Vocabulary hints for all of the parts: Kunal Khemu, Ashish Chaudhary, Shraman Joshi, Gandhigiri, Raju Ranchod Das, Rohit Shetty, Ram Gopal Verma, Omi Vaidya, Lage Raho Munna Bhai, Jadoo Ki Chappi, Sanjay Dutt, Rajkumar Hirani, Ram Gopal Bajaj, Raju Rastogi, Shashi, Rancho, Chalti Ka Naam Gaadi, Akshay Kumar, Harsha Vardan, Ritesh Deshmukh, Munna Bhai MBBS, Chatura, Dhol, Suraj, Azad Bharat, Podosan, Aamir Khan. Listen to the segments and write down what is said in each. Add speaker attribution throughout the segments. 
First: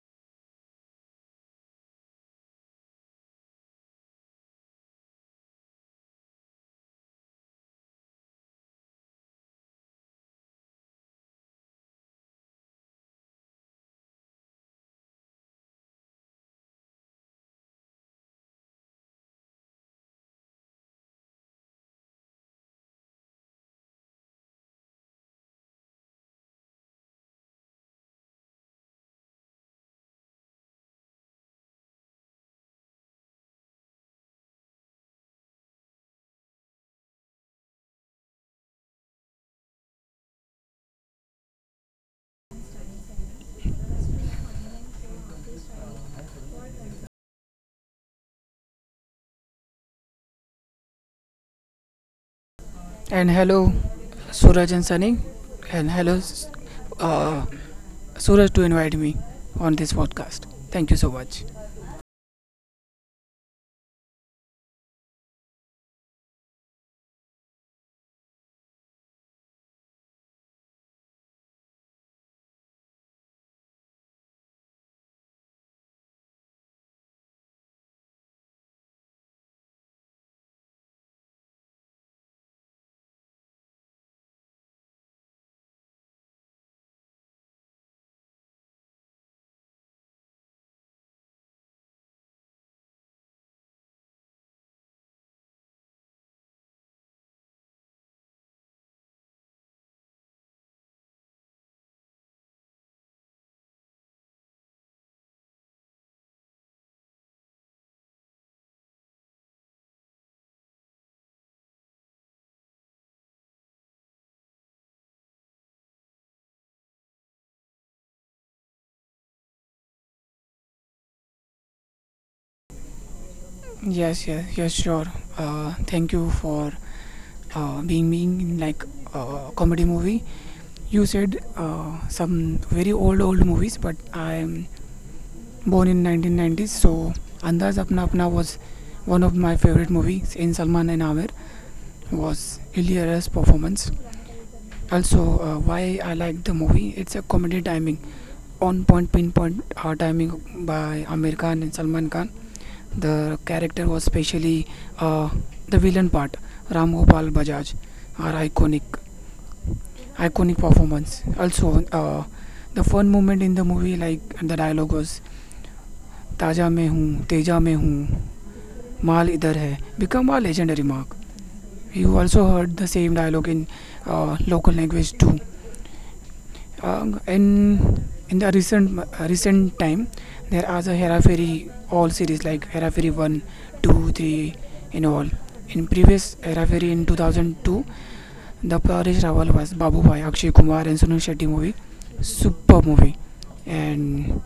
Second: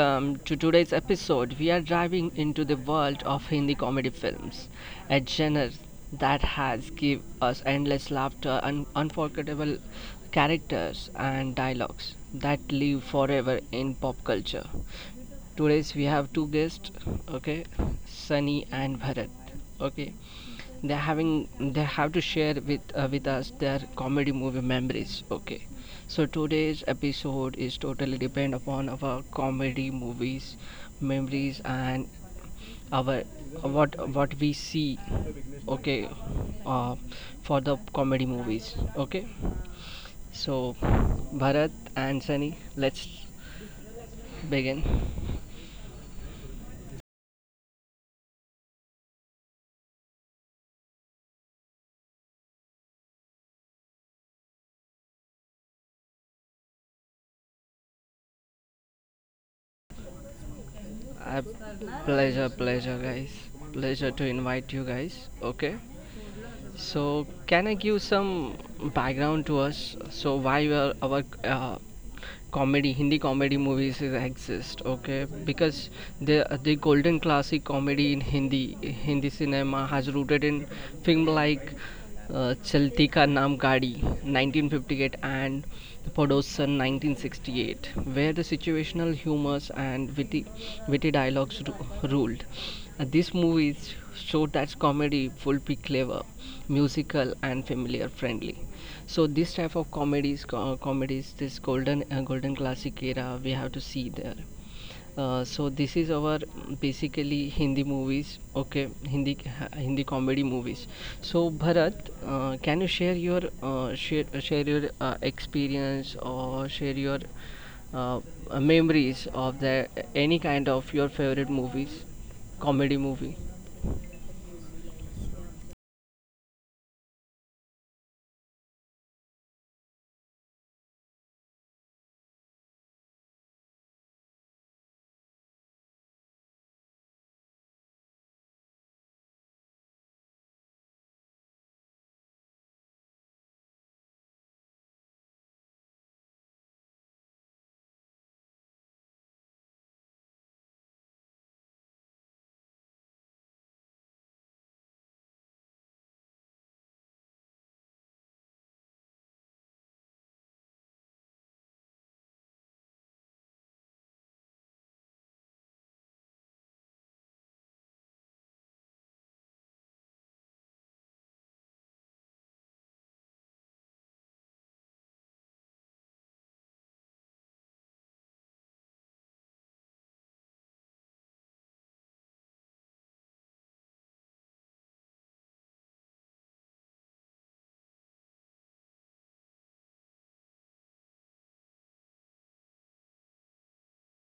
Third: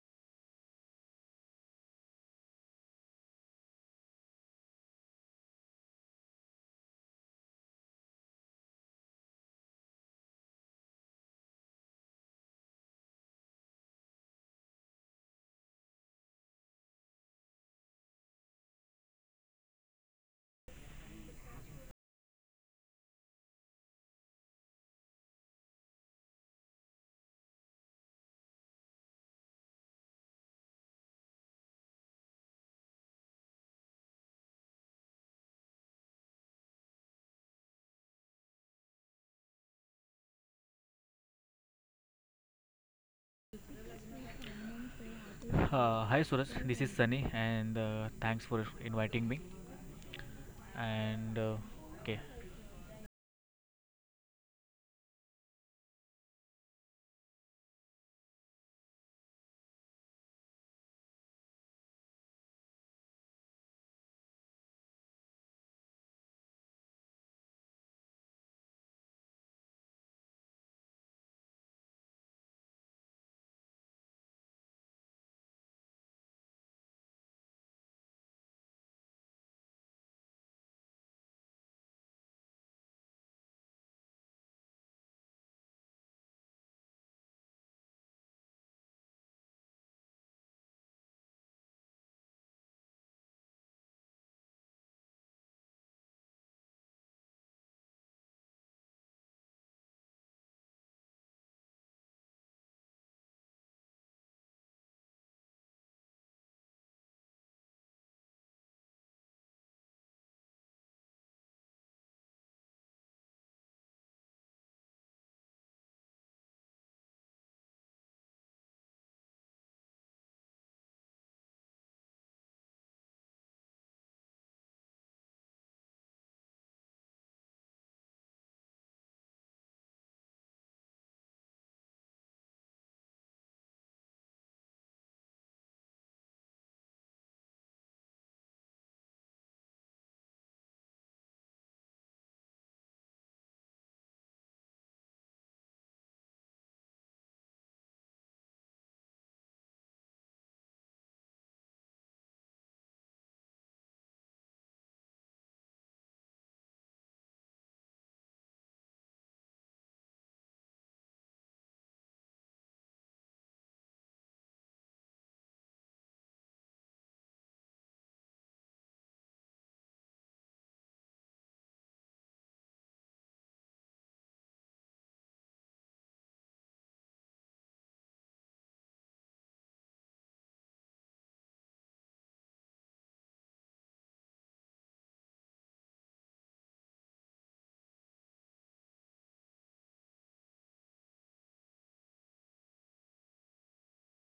Speaker 1: welcome to today's episode. We are diving into the world of Hindi comedy films, a genre that has give us endless laughter and unforgettable characters and dialogues that live forever in pop culture. Today's we have two guests, okay, Sunny and Bharat. Okay. They're having they have to share with us their comedy movie memories. Okay, so today's episode is totally depend upon our comedy movies memories and our what we see. Okay, uh, for the comedy movies. Okay, so Bharat and Sunny, let's begin.
Speaker 2: Hi Suraj, this is Sunny, and thanks for inviting me. And Okay,
Speaker 3: And hello, Suraj and Sunny. And hello, uh, Suraj, to invite me on this podcast. Thank you so much.
Speaker 1: I pleasure guys, pleasure to invite you guys. Okay, so, can I give some background to us? So, why were our comedy Hindi comedy movies is exist? Okay, because the golden classic comedy in Hindi cinema has rooted in film like Chalti Ka Naam Gaadi 1958 and Podosan 1968, where the situational humors and witty dialogues ruled. These movies showed that comedy would be clever, musical and familiar friendly, so this type of comedies, this golden classic era we have to see there. So this is our basically Hindi movies. Okay, Hindi comedy movies. So Bharat, can you share your share, share your experience, or share your uh, memories of the any kind of your favorite movies, comedy movie?
Speaker 3: Yes, yes, yes, sure. Thank you for being in like comedy movie. You said some very old movies, but I'm born in 1990s, so Andaz Apna Apna was one of my favorite movies in Salman and Amir was hilarious performance. Also, why I like the movie, it's a comedy timing on point pinpoint hard timing by Amir Khan and Salman Khan. The character was especially uh, the villain part, Ram Gopal Bajaj, are iconic, iconic performance. Also, the fun moment in the movie, like the dialogue was "Taja mein hoon, teja mein hoon, maal idhar hai," become a legendary mark. You also heard the same dialogue in local language too. In the recent time, there are the Hera Fairy all series like Hera Fairy one, two, three in all. In previous Hera Fairy in 2002, the Paresh Rawal was Babu Bhai, Akshay Kumar and Sunil Shetty movie. Super movie. And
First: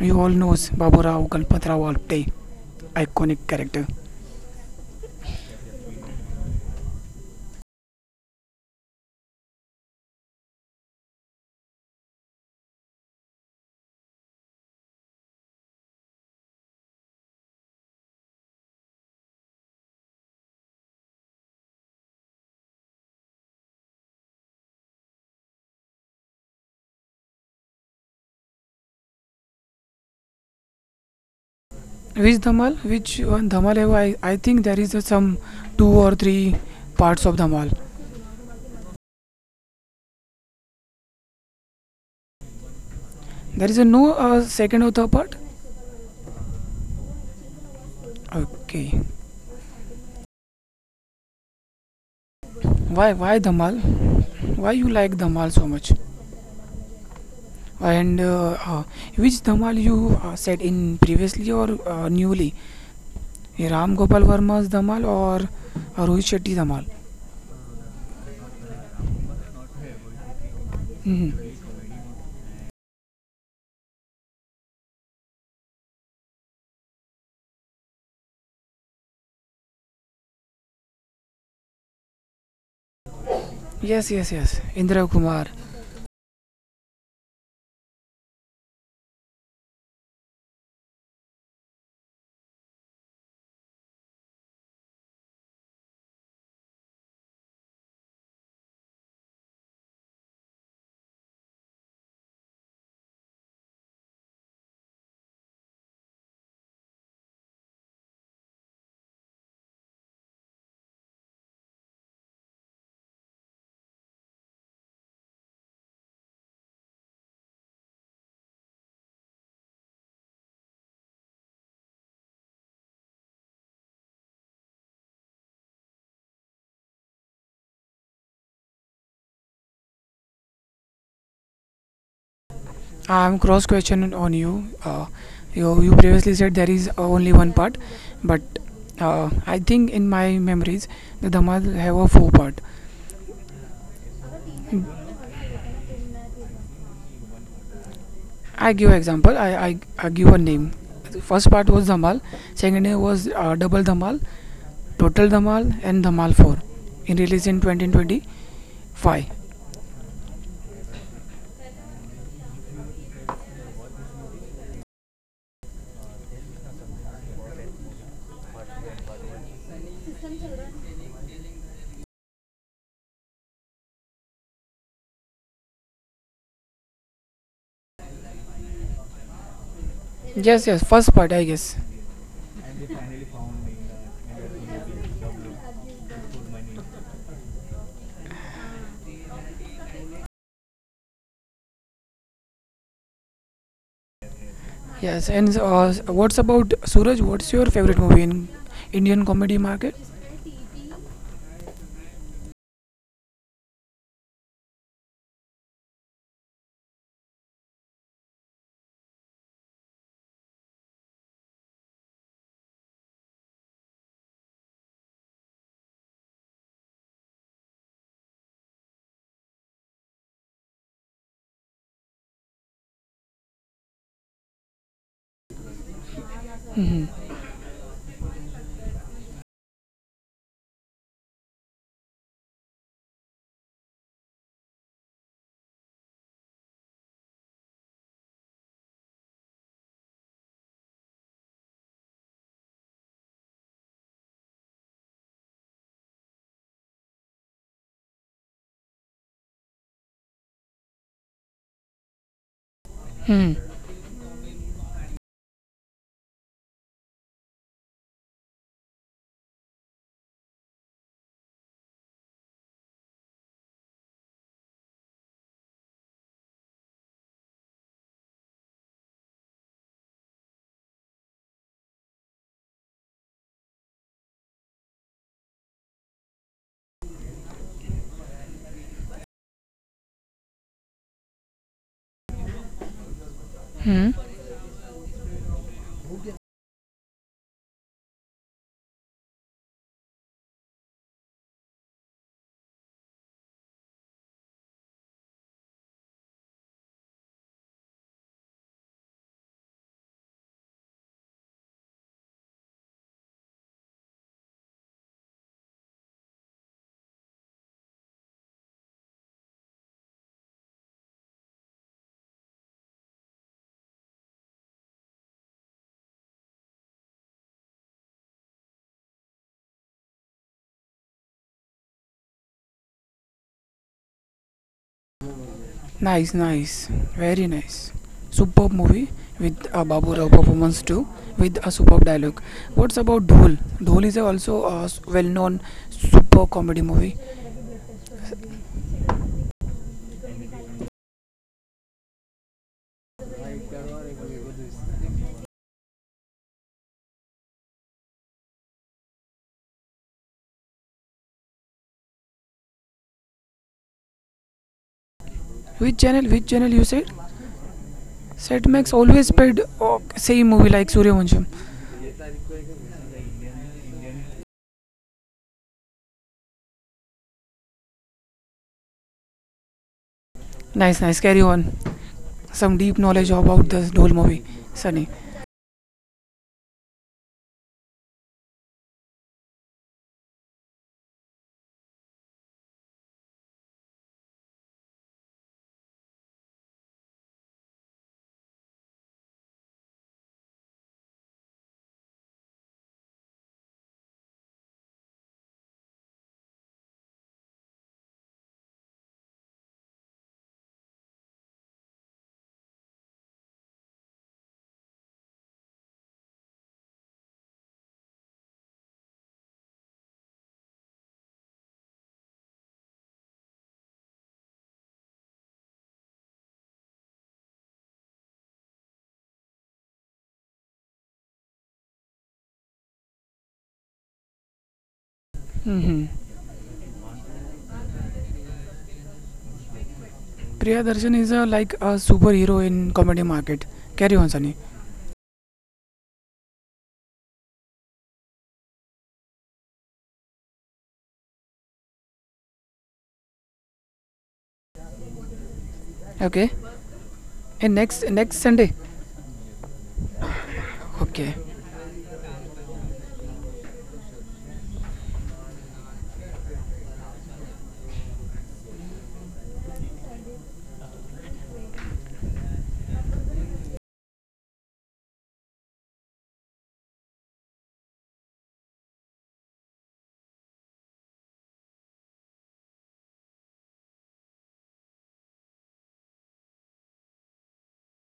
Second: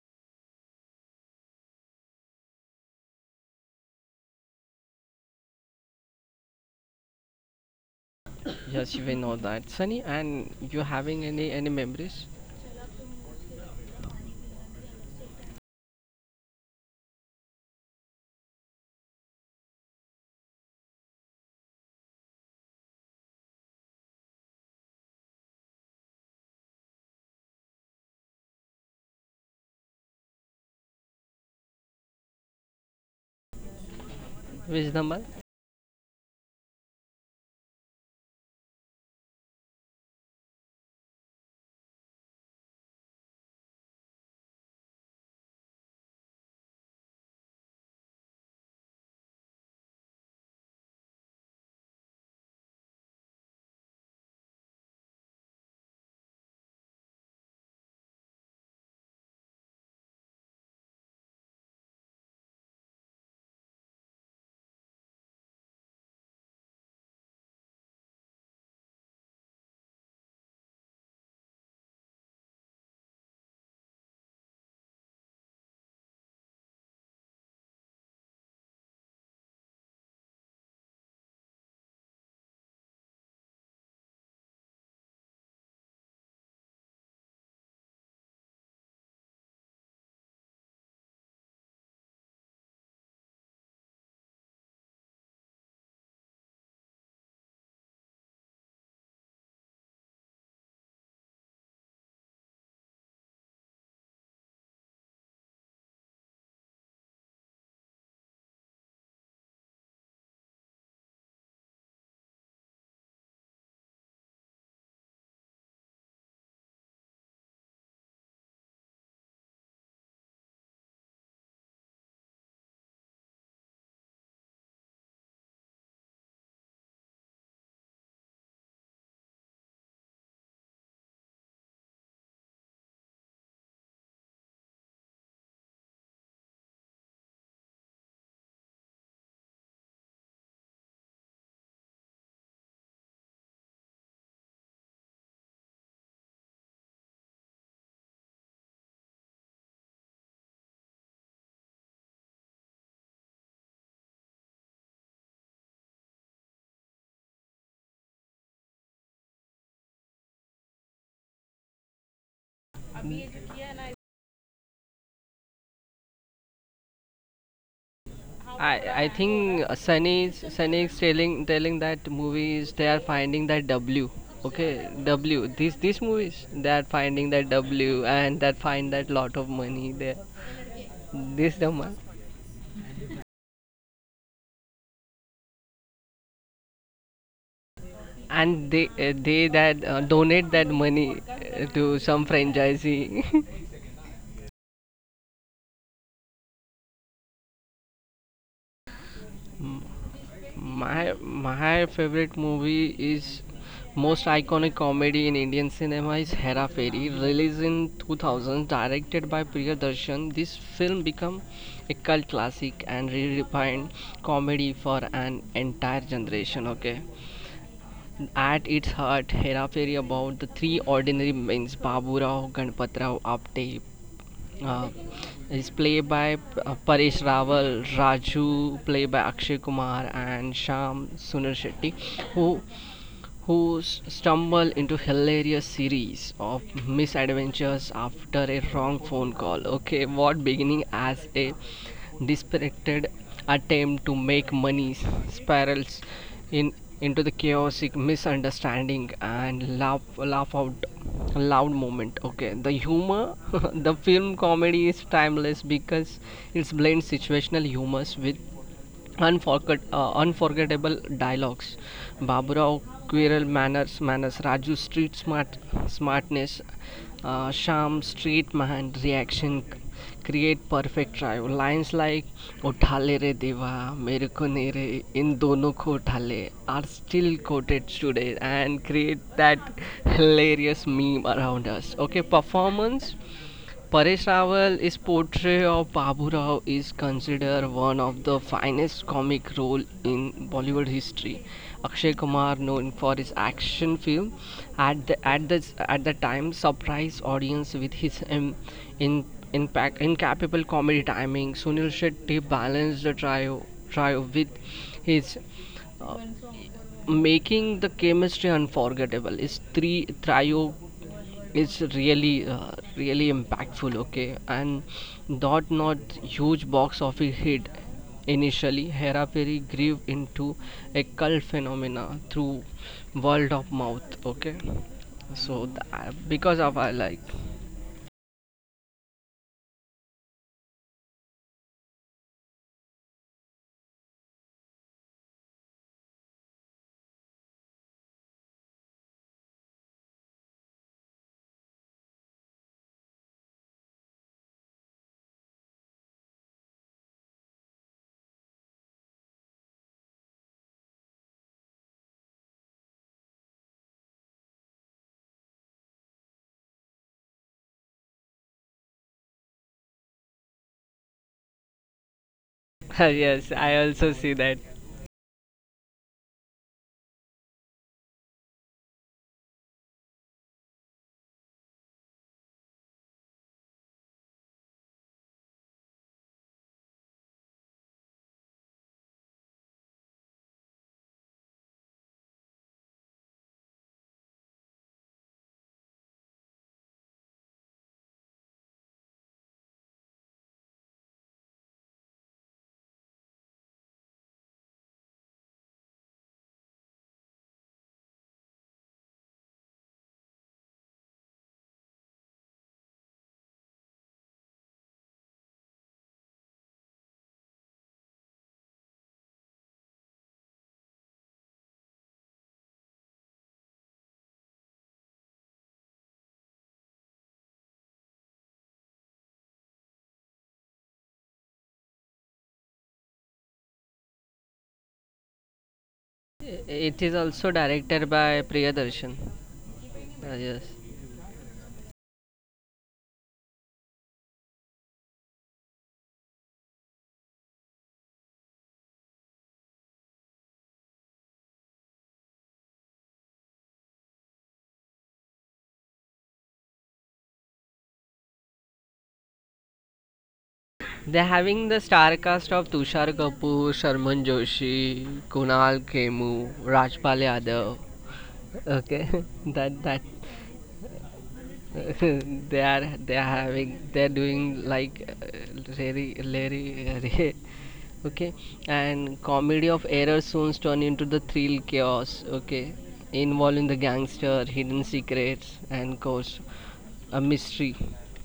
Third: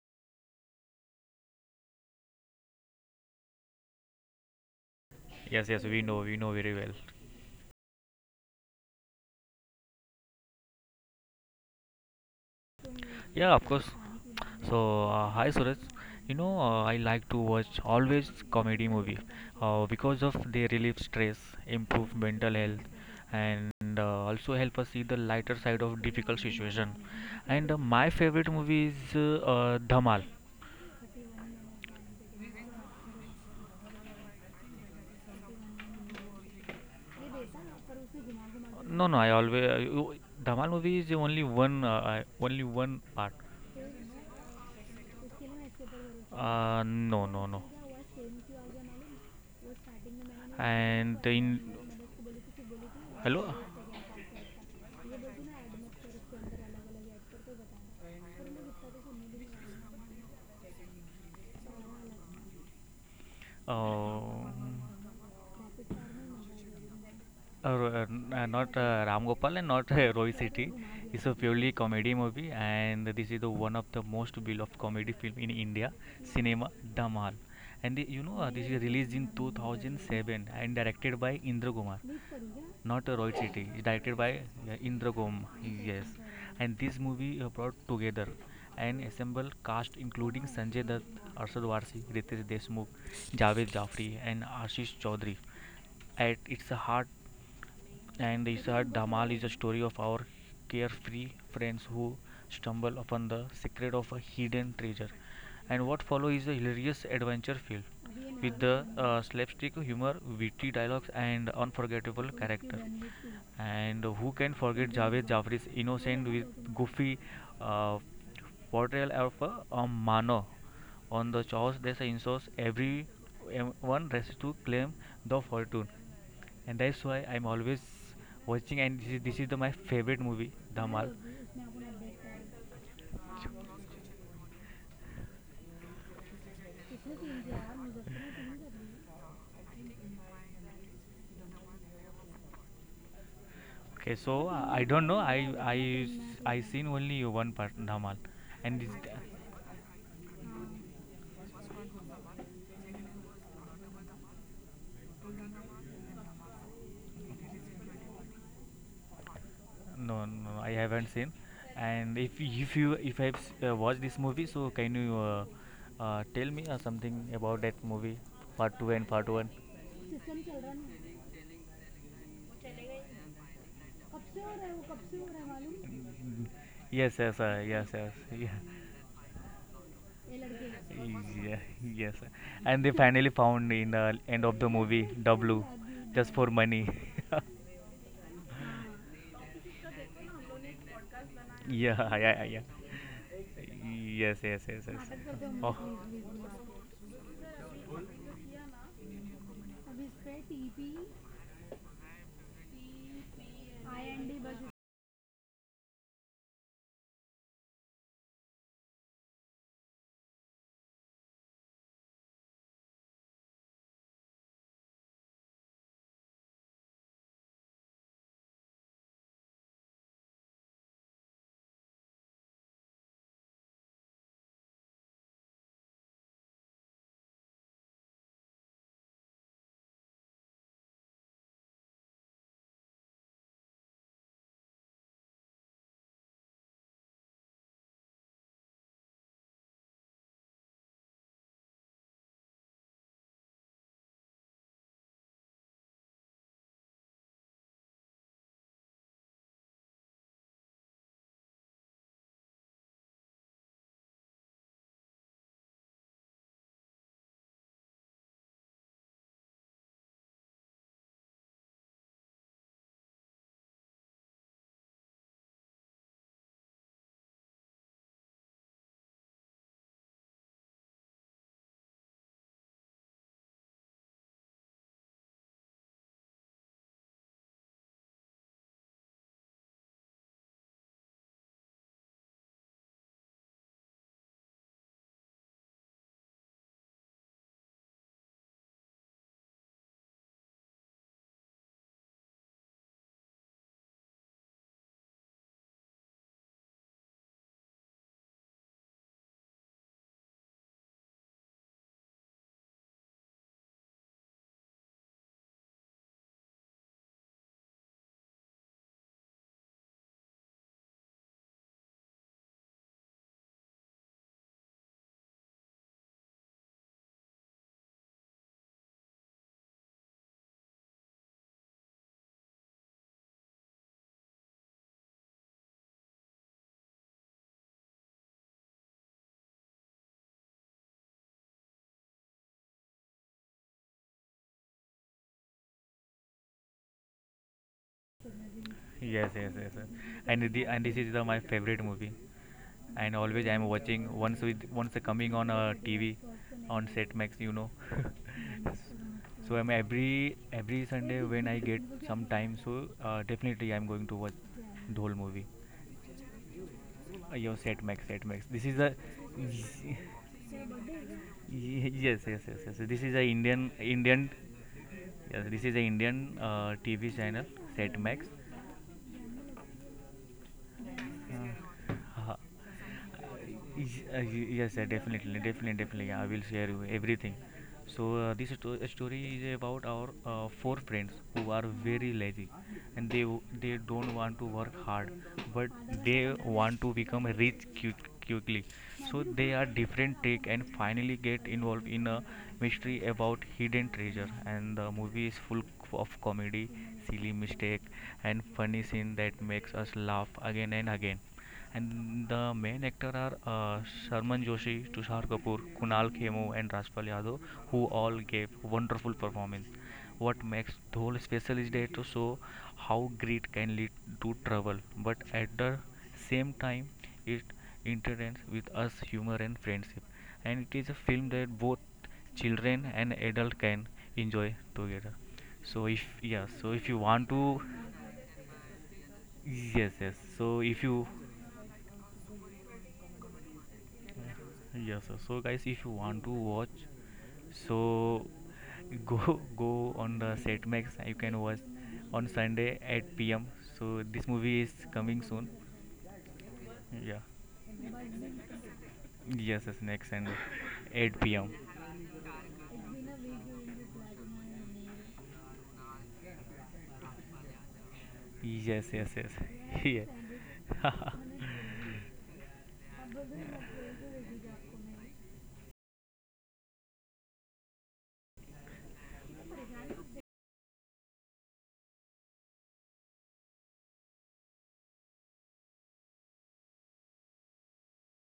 Speaker 3: you all knows Babu Rao, Kalpat Rao all play iconic character.
Speaker 2: yes, yes, we know very well.
Speaker 1: Yes, we know that, Sunny. And you having any memories
Speaker 2: Yeah, of course. So, hi Suraj. I like to watch always comedy movie because of they relieve stress, improve mental health, and also help us see the lighter side of difficult situation. And my favorite movie is Dhamal.
Speaker 3: Which Dhamal? Which one Dhamal? I think there
Speaker 1: with
Speaker 3: is a,
Speaker 1: the
Speaker 3: some
Speaker 1: month?
Speaker 3: two or three parts of Dhamal.
Speaker 2: No, no. I always, Dhamal movie is only one, only one part.
Speaker 3: There is a no second or third part?
Speaker 2: No, no, no.
Speaker 3: Okay.
Speaker 2: And in,
Speaker 3: Why
Speaker 2: hello.
Speaker 3: why Dhamal? Why you like Dhamal so much? And which Dhamal you said in previously or newly? Ram Gopal
Speaker 2: Oh.
Speaker 3: Verma's Dhamal or Rohit Shetty Dhamal?
Speaker 2: Uh, uh, Not Ram Gopal and not Roy City. It's a
Speaker 3: Hmm.
Speaker 2: purely comedy movie, and this is the one of the most beloved comedy film in India cinema, Dhamal. And the, you know this is released in 2007 and directed by Indra Kumar, not Roy City. It's directed
Speaker 3: Yes,
Speaker 2: by
Speaker 3: yes, yes.
Speaker 2: Indra
Speaker 3: Indra
Speaker 2: Kumar.
Speaker 3: Kumar.
Speaker 2: Yes, and this movie brought together an assembled cast including Sanjay Dutt, Arshad Varsi, Ritesh Deshmukh, Javed Jafri, and Ashish Chaudhary. At its heart. And they said Dhamal is a story of our carefree friends who stumble upon the secret of a hidden treasure. And what follows is a hilarious adventure filled with the slapstick humor, witty dialogues, and unforgettable character. And who can forget Javed Jafri's innocent with goofy uh, portrayal of a mano on the chores that say in source everyone races to claim the fortune, and that's why I'm always watching. And this is my favorite movie, Dhamal.
Speaker 3: I am cross questioning on you. You previously said there is only one part, but I think in my memories the Dhamal have a four part.
Speaker 2: Okay, so I don't know. I seen only one part, Dhamal,
Speaker 3: I
Speaker 2: and it's,
Speaker 3: give example. I give a name. The first part was Dhamal. Second name was double Dhamal, total Dhamal, and Dhamal 4. In release in 2025.
Speaker 2: no, no, no, I haven't seen. And if watched this movie, so can you tell me something about that movie, part
Speaker 1: I
Speaker 2: two and
Speaker 1: I
Speaker 2: part one?
Speaker 1: think, Sunny is telling that movies they are finding that W. Okay, W. These
Speaker 2: Mm,
Speaker 1: movies, they are
Speaker 2: yes,
Speaker 1: finding
Speaker 2: yes,
Speaker 1: that
Speaker 2: yes,
Speaker 1: W,
Speaker 2: yes,
Speaker 1: and
Speaker 2: yeah.
Speaker 1: that find that lot of money there.
Speaker 3: Yes, yes. First part, I
Speaker 2: Yeah,
Speaker 1: This the
Speaker 3: guess.
Speaker 1: month.
Speaker 2: yes. And they finally found in the end of the movie W, just for money.
Speaker 1: And they that, donate that money, to
Speaker 2: Yeah,
Speaker 1: some
Speaker 2: yeah, yeah.
Speaker 1: franchisee.
Speaker 2: Yes, yes, yes, yes.
Speaker 3: Yes. And
Speaker 2: Oh,
Speaker 3: what's about Suraj? What's your favorite movie in Indian comedy market?
Speaker 1: My favorite movie is most iconic comedy in Indian cinema is Hera Fairy, released in 2000, directed by Priyadarshan. This film became a cult classic and redefined comedy for an entire generation. Okay, at its heart, Hera Fairy about the three ordinary men, Babu Rao, Ganpat Rao, Apte, uh, is played by Paresh Rawal, Raju played by Akshay Kumar, and Sham Sunar Shetty, who who stumble into hilarious series of misadventures after a wrong phone call. Okay, what beginning as a dispirited attempt to make money spirals in into the chaotic misunderstanding and laugh out loud moment. Okay, the humor.
Speaker 3: Hmm.
Speaker 1: The film comedy is timeless because it blends situational humors with unforgettable dialogues. Baburao Quresh's Raju's street smart smartness, Shyam's streetman reaction create perfect trio. Lines like उठा ले रे देवा मेरे को नहीं रे इन दोनों को उठा ले are still quoted today and create that hilarious meme around us. Okay, performance.
Speaker 3: Hmm.
Speaker 1: Paresh Rawal's portrayal of Babu Rao is considered one of the finest comic role in Bollywood history. Akshay Kumar, known for his action film, at the time surprised audience with his in impact incapable comedy timing. Sunil Shetty balanced the trio with his, uh, making the chemistry unforgettable. Is three trio is really impactful. Okay, and dot not huge box office hit initially, Hera Peri grew into a cult phenomena through word of mouth. Okay, so
Speaker 3: Nice,
Speaker 1: because
Speaker 3: nice.
Speaker 1: of I like.
Speaker 3: Very nice. Superb movie with a Babu Rao performance too, with a superb dialogue. What's about Dhol? Dhol is also a well known super comedy movie.
Speaker 2: yes, yes, yes, yes. And this is my favorite movie. And always I'm watching once with once coming on a TV, on Setmax. So I'm every Sunday when I get some time, so definitely I'm going to watch the whole movie.
Speaker 3: Which channel? Which channel you said?
Speaker 2: Yo, set max, set max. This is a,
Speaker 3: Setmax always played
Speaker 2: y-
Speaker 3: oh, same movie like Suryavansham.
Speaker 2: yes, yes, yes, yes. This is a
Speaker 1: Yes,
Speaker 2: Indian
Speaker 1: I also
Speaker 2: Indian.
Speaker 1: see that.
Speaker 2: Yes, this is a Indian TV channel, set max.
Speaker 3: Nice, nice. Carry on.
Speaker 2: हाँ, हाँ.
Speaker 3: Some deep knowledge about
Speaker 2: Yes,
Speaker 3: the whole movie.
Speaker 2: yes,
Speaker 3: Sunny.
Speaker 2: definitely, definitely, definitely. I will share you everything. So this story is about our four friends who are very lazy, and they don't want to work hard, but they want to become rich quickly. So they are different take and finally get involved in a mystery about hidden treasure. And the movie is full of comedy, silly mistake, and funny scene that makes us laugh again and again. And the main actors are Sharman Joshi, Tushar Kapoor, Kunal Khemu, and Rajpal Yadav, who all gave wonderful performance. What makes Dhol special is that to show how greed can lead to trouble, but at the same time, it entertains with us humor and friendship. And it is a film that both children and adults can enjoy together. So if,
Speaker 3: Mm-hmm.
Speaker 2: yeah, so if you
Speaker 1: It
Speaker 2: want
Speaker 1: is
Speaker 2: to,
Speaker 1: also directed by Priyadarshan.
Speaker 2: yes, yes. So
Speaker 1: Yes.
Speaker 2: if
Speaker 3: Priya
Speaker 2: you.
Speaker 3: Darshan is a, like a superhero in comedy market. Carry on, Sunny.
Speaker 2: Yes, sir. So guys, if you want to watch, so go on the Setmax. You can watch on Sunday at PM. So this movie is coming soon.
Speaker 3: Okay.
Speaker 2: Yeah.
Speaker 3: And next Sunday.
Speaker 2: Yes, yes. Next Sunday, 8
Speaker 1: They're
Speaker 3: Okay.
Speaker 2: PM.
Speaker 1: having the star cast of Tushar Kapoor, Sharman Joshi, Kunal Khemu, Rajpal Yadav.
Speaker 2: Yes, yes,
Speaker 1: Okay.
Speaker 2: yes.
Speaker 1: that
Speaker 2: Yeah.
Speaker 1: that they are having they're doing like, Larry Ray. Okay, and comedy of error soon turn into the thrill chaos. Okay, involving the gangster, hidden secrets, and course a mystery.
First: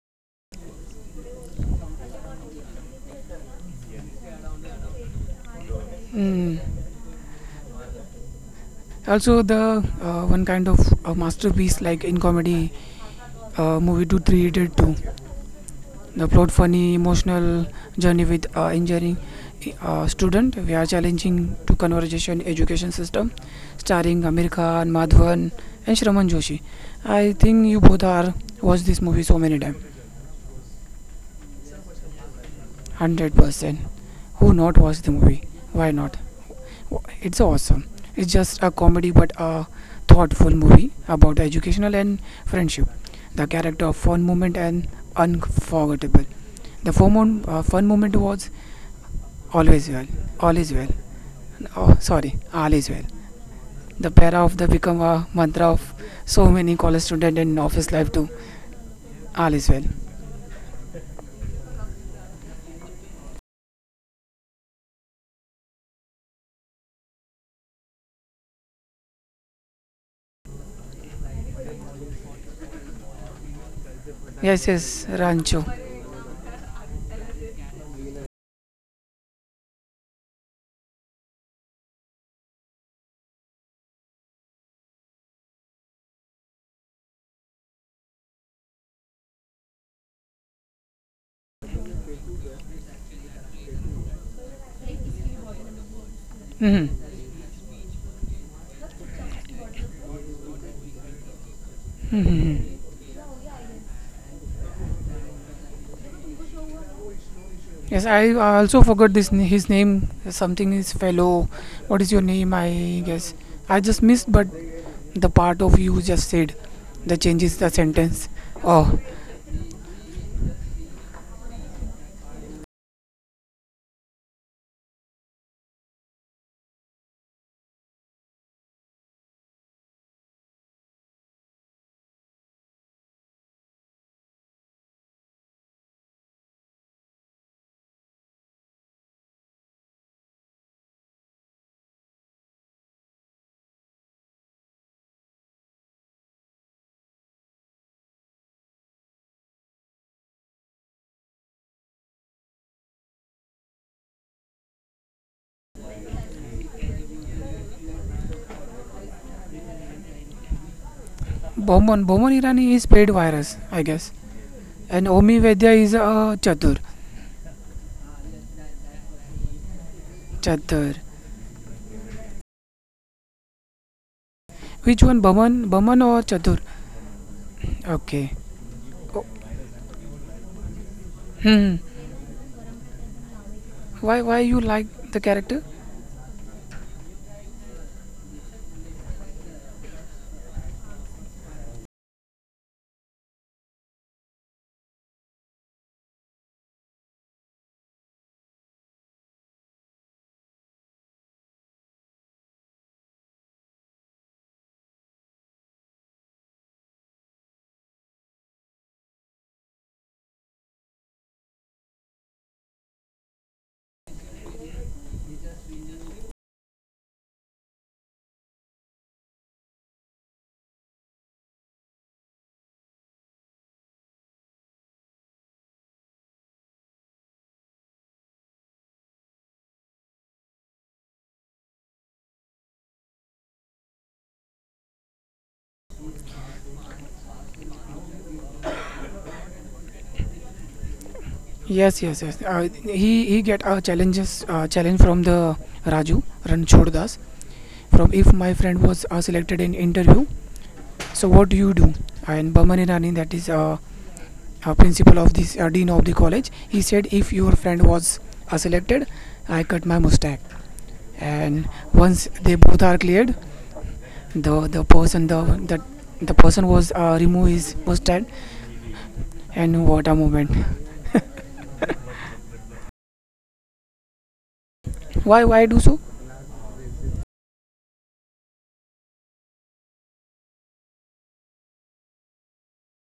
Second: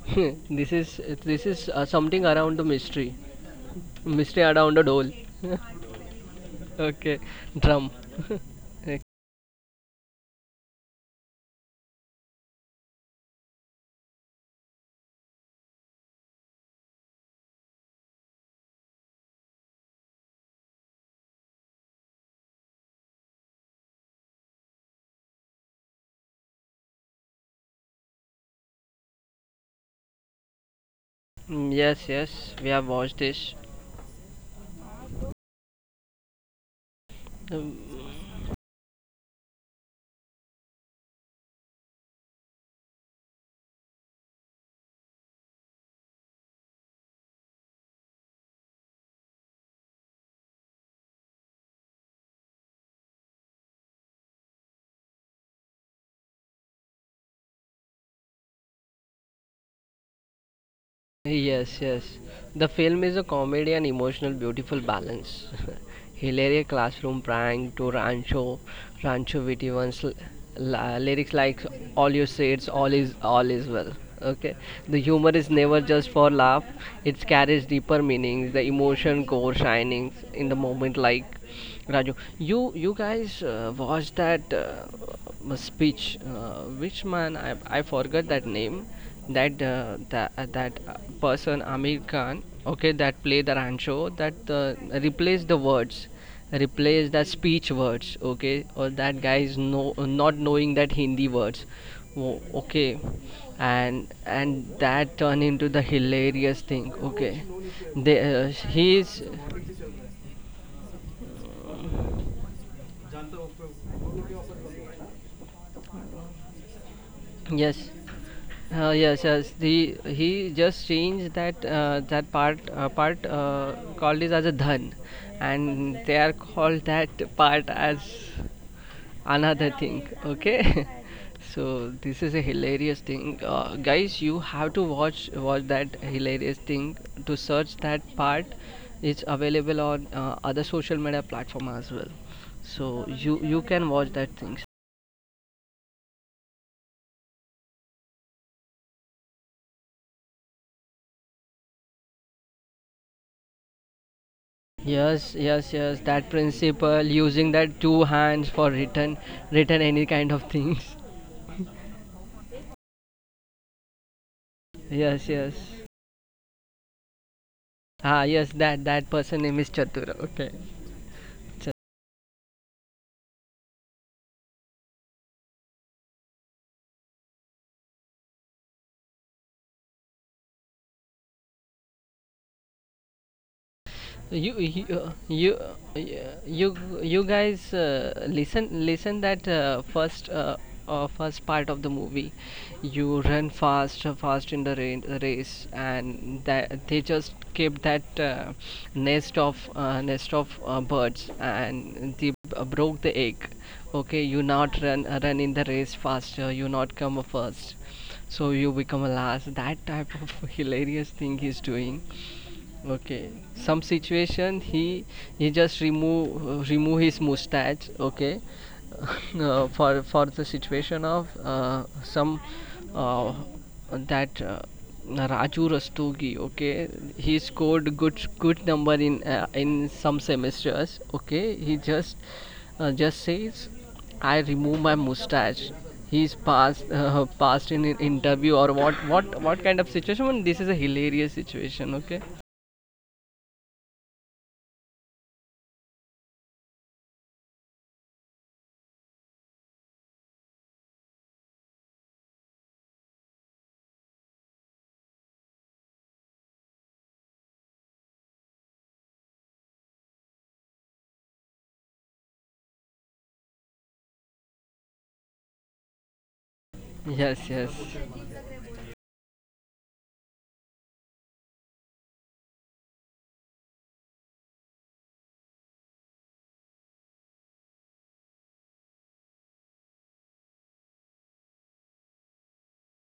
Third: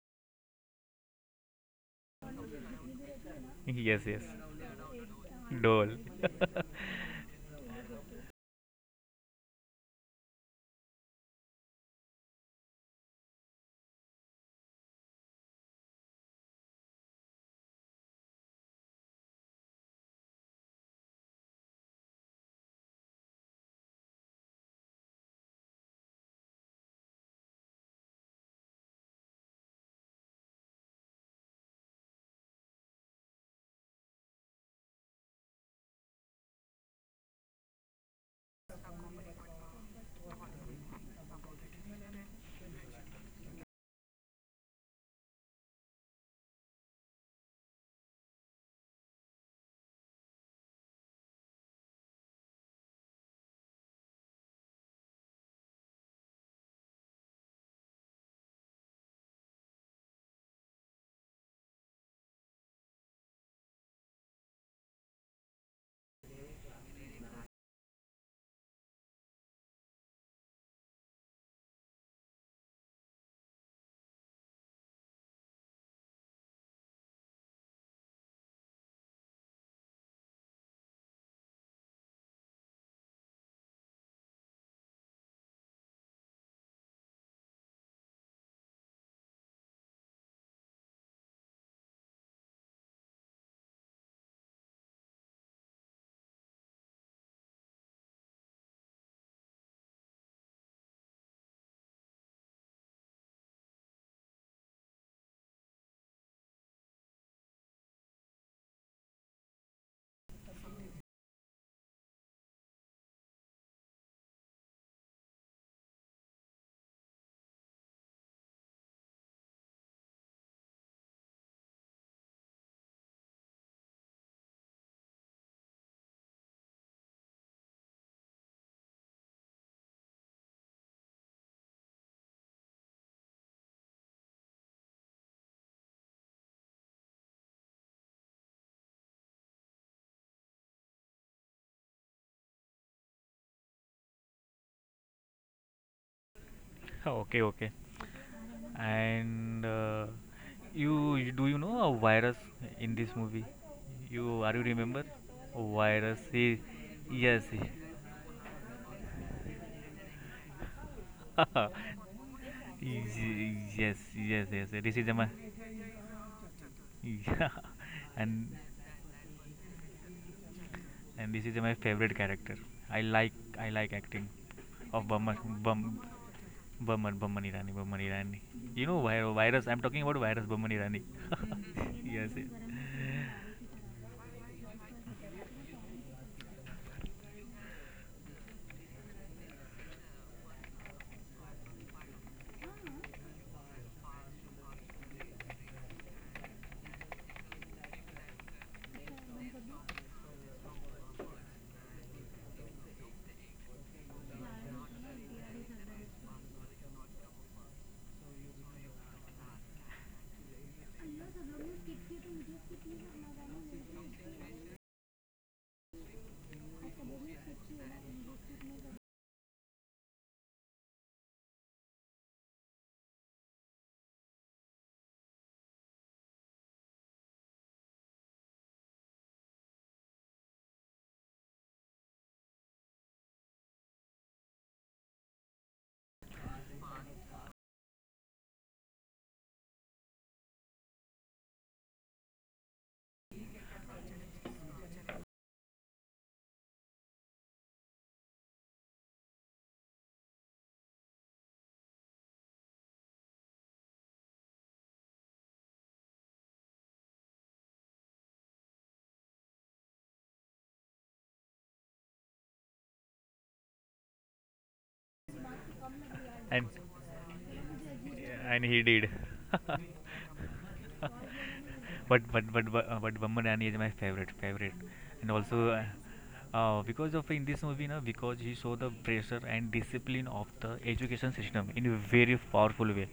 Speaker 1: This is, something around the mystery.
Speaker 2: Yes, yes.
Speaker 1: Mystery around the doll.
Speaker 2: Doll.
Speaker 3: Mm.
Speaker 1: Okay, drum.
Speaker 3: Also the one kind of masterpiece like in comedy movie to 3 2. The plot funny emotional journey with engineering student. We are challenging to conversation education system, starring Amir Khan, Madhavan, and Shraman Joshi. I think you both are watched this movie so many times,
Speaker 1: Yes, yes, we have watched
Speaker 3: hundred
Speaker 1: this.
Speaker 3: percent. Who not watch the movie? Why not? It's awesome.
Speaker 1: Um,
Speaker 3: It's just a comedy but a thoughtful movie about educational and friendship. The character of fun moment and unforgettable. The fun moment was Always well. All is well. Oh, sorry. All is well. The para of the become a mantra of so many college student and office life too. All is well.
Speaker 1: yes, yes. The film is a comedy and emotional, beautiful balance. Hilarious classroom prank to Rancho, Vitivan's lyrics like, "All you say, it's all is well." Okay,
Speaker 3: Yes,
Speaker 1: the
Speaker 3: yes.
Speaker 1: humor is
Speaker 3: Rancho.
Speaker 1: never just for laugh. It carries deeper meanings. The emotion core shining in the moment, like Raju. You guys, watched that, speech? Which man? I forgot that name. That, person Amir Khan. Okay, that play the Rancho. That,
Speaker 3: Hmm.
Speaker 1: replace that speech words. Okay, or that guy is no not knowing that Hindi words.
Speaker 3: Hmm.
Speaker 1: Okay, and that turn into the hilarious thing. Okay,
Speaker 3: Yes, I
Speaker 1: they
Speaker 3: I also
Speaker 1: he
Speaker 3: forgot
Speaker 1: is.
Speaker 3: this his name. Something is fellow. What is your name? I guess I just missed, but the part of you just said that changes the
Speaker 1: Yes.
Speaker 3: sentence. Oh,
Speaker 1: Yes, yes. The He just changed that, that part part called it as a dhan, and they are called that part as another thing. Okay, so this is a hilarious thing, guys. You have to watch that hilarious thing to search that part. It's available on, other social media platform as well, so you can watch that thing.
Speaker 2: Okay, okay. And do you know a virus in this movie? You remember?
Speaker 1: Yes, yes, yes.
Speaker 2: Virus.
Speaker 1: That
Speaker 2: He,
Speaker 1: principle,
Speaker 2: yes.
Speaker 1: using that two hands for written any kind of things.
Speaker 3: Bomon Bomon Irani is paid
Speaker 2: Yes,
Speaker 3: virus, I
Speaker 2: yes,
Speaker 3: guess,
Speaker 2: yes, yes. This
Speaker 3: and
Speaker 2: is my.
Speaker 1: Yes,
Speaker 3: Omi
Speaker 1: yes.
Speaker 3: Vedya is a chatur.
Speaker 2: Yeah.
Speaker 1: Ah,
Speaker 2: and
Speaker 1: yes. That person name is Chatura. Okay.
Speaker 3: Chatur.
Speaker 2: and this is my
Speaker 1: So,
Speaker 2: favorite character. I like i like acting
Speaker 3: Which
Speaker 2: of
Speaker 3: one,
Speaker 2: Bummer
Speaker 3: Baman,
Speaker 2: Bum
Speaker 3: Baman or Chatur?
Speaker 2: Bummer Bummer Irani Bummer
Speaker 3: Okay.
Speaker 2: Irani You know,
Speaker 3: Oh,
Speaker 2: virus, I'm talking about virus Bummer Irani.
Speaker 3: hmm.
Speaker 2: Yes, yes.
Speaker 3: Why you
Speaker 1: you you
Speaker 3: like
Speaker 1: uh,
Speaker 3: the
Speaker 1: you
Speaker 3: character?
Speaker 1: uh, you you guys listen that, first part of the movie, you run fast in the race, and that they just kept that, nest of, birds, and they broke the egg. Okay, you not run in the race faster, you not come a first, so you become a last. That type of hilarious thing he's doing. Okay, some situation, he just remove his mustache. Okay, for the situation of, some uh, that Raju Rastogi. Okay, he scored good number in some semesters. Okay, he just says, I remove my mustache. He's passed, passed in an interview, or what kind of situation? This is a hilarious situation.
Speaker 3: Yes,
Speaker 1: Okay.
Speaker 3: yes, yes. He get a challenge from the Raju Ranchod Das from if my friend was selected in interview. So what do you do? And Baman Irani, that is principal of this dean of the college, he said if your friend was selected, I cut my mustache. And once they both are cleared, the the person the the the
Speaker 2: and
Speaker 3: person was remove
Speaker 1: Yes,
Speaker 3: his
Speaker 1: yes,
Speaker 3: mustache.
Speaker 2: and he did.
Speaker 3: And what a moment!
Speaker 2: But Bammadani is my favorite, favorite, and
Speaker 3: Why I
Speaker 2: also.
Speaker 3: do so?
Speaker 2: Because of in this movie, na, because he show the pressure and discipline of the education system in a very powerful way,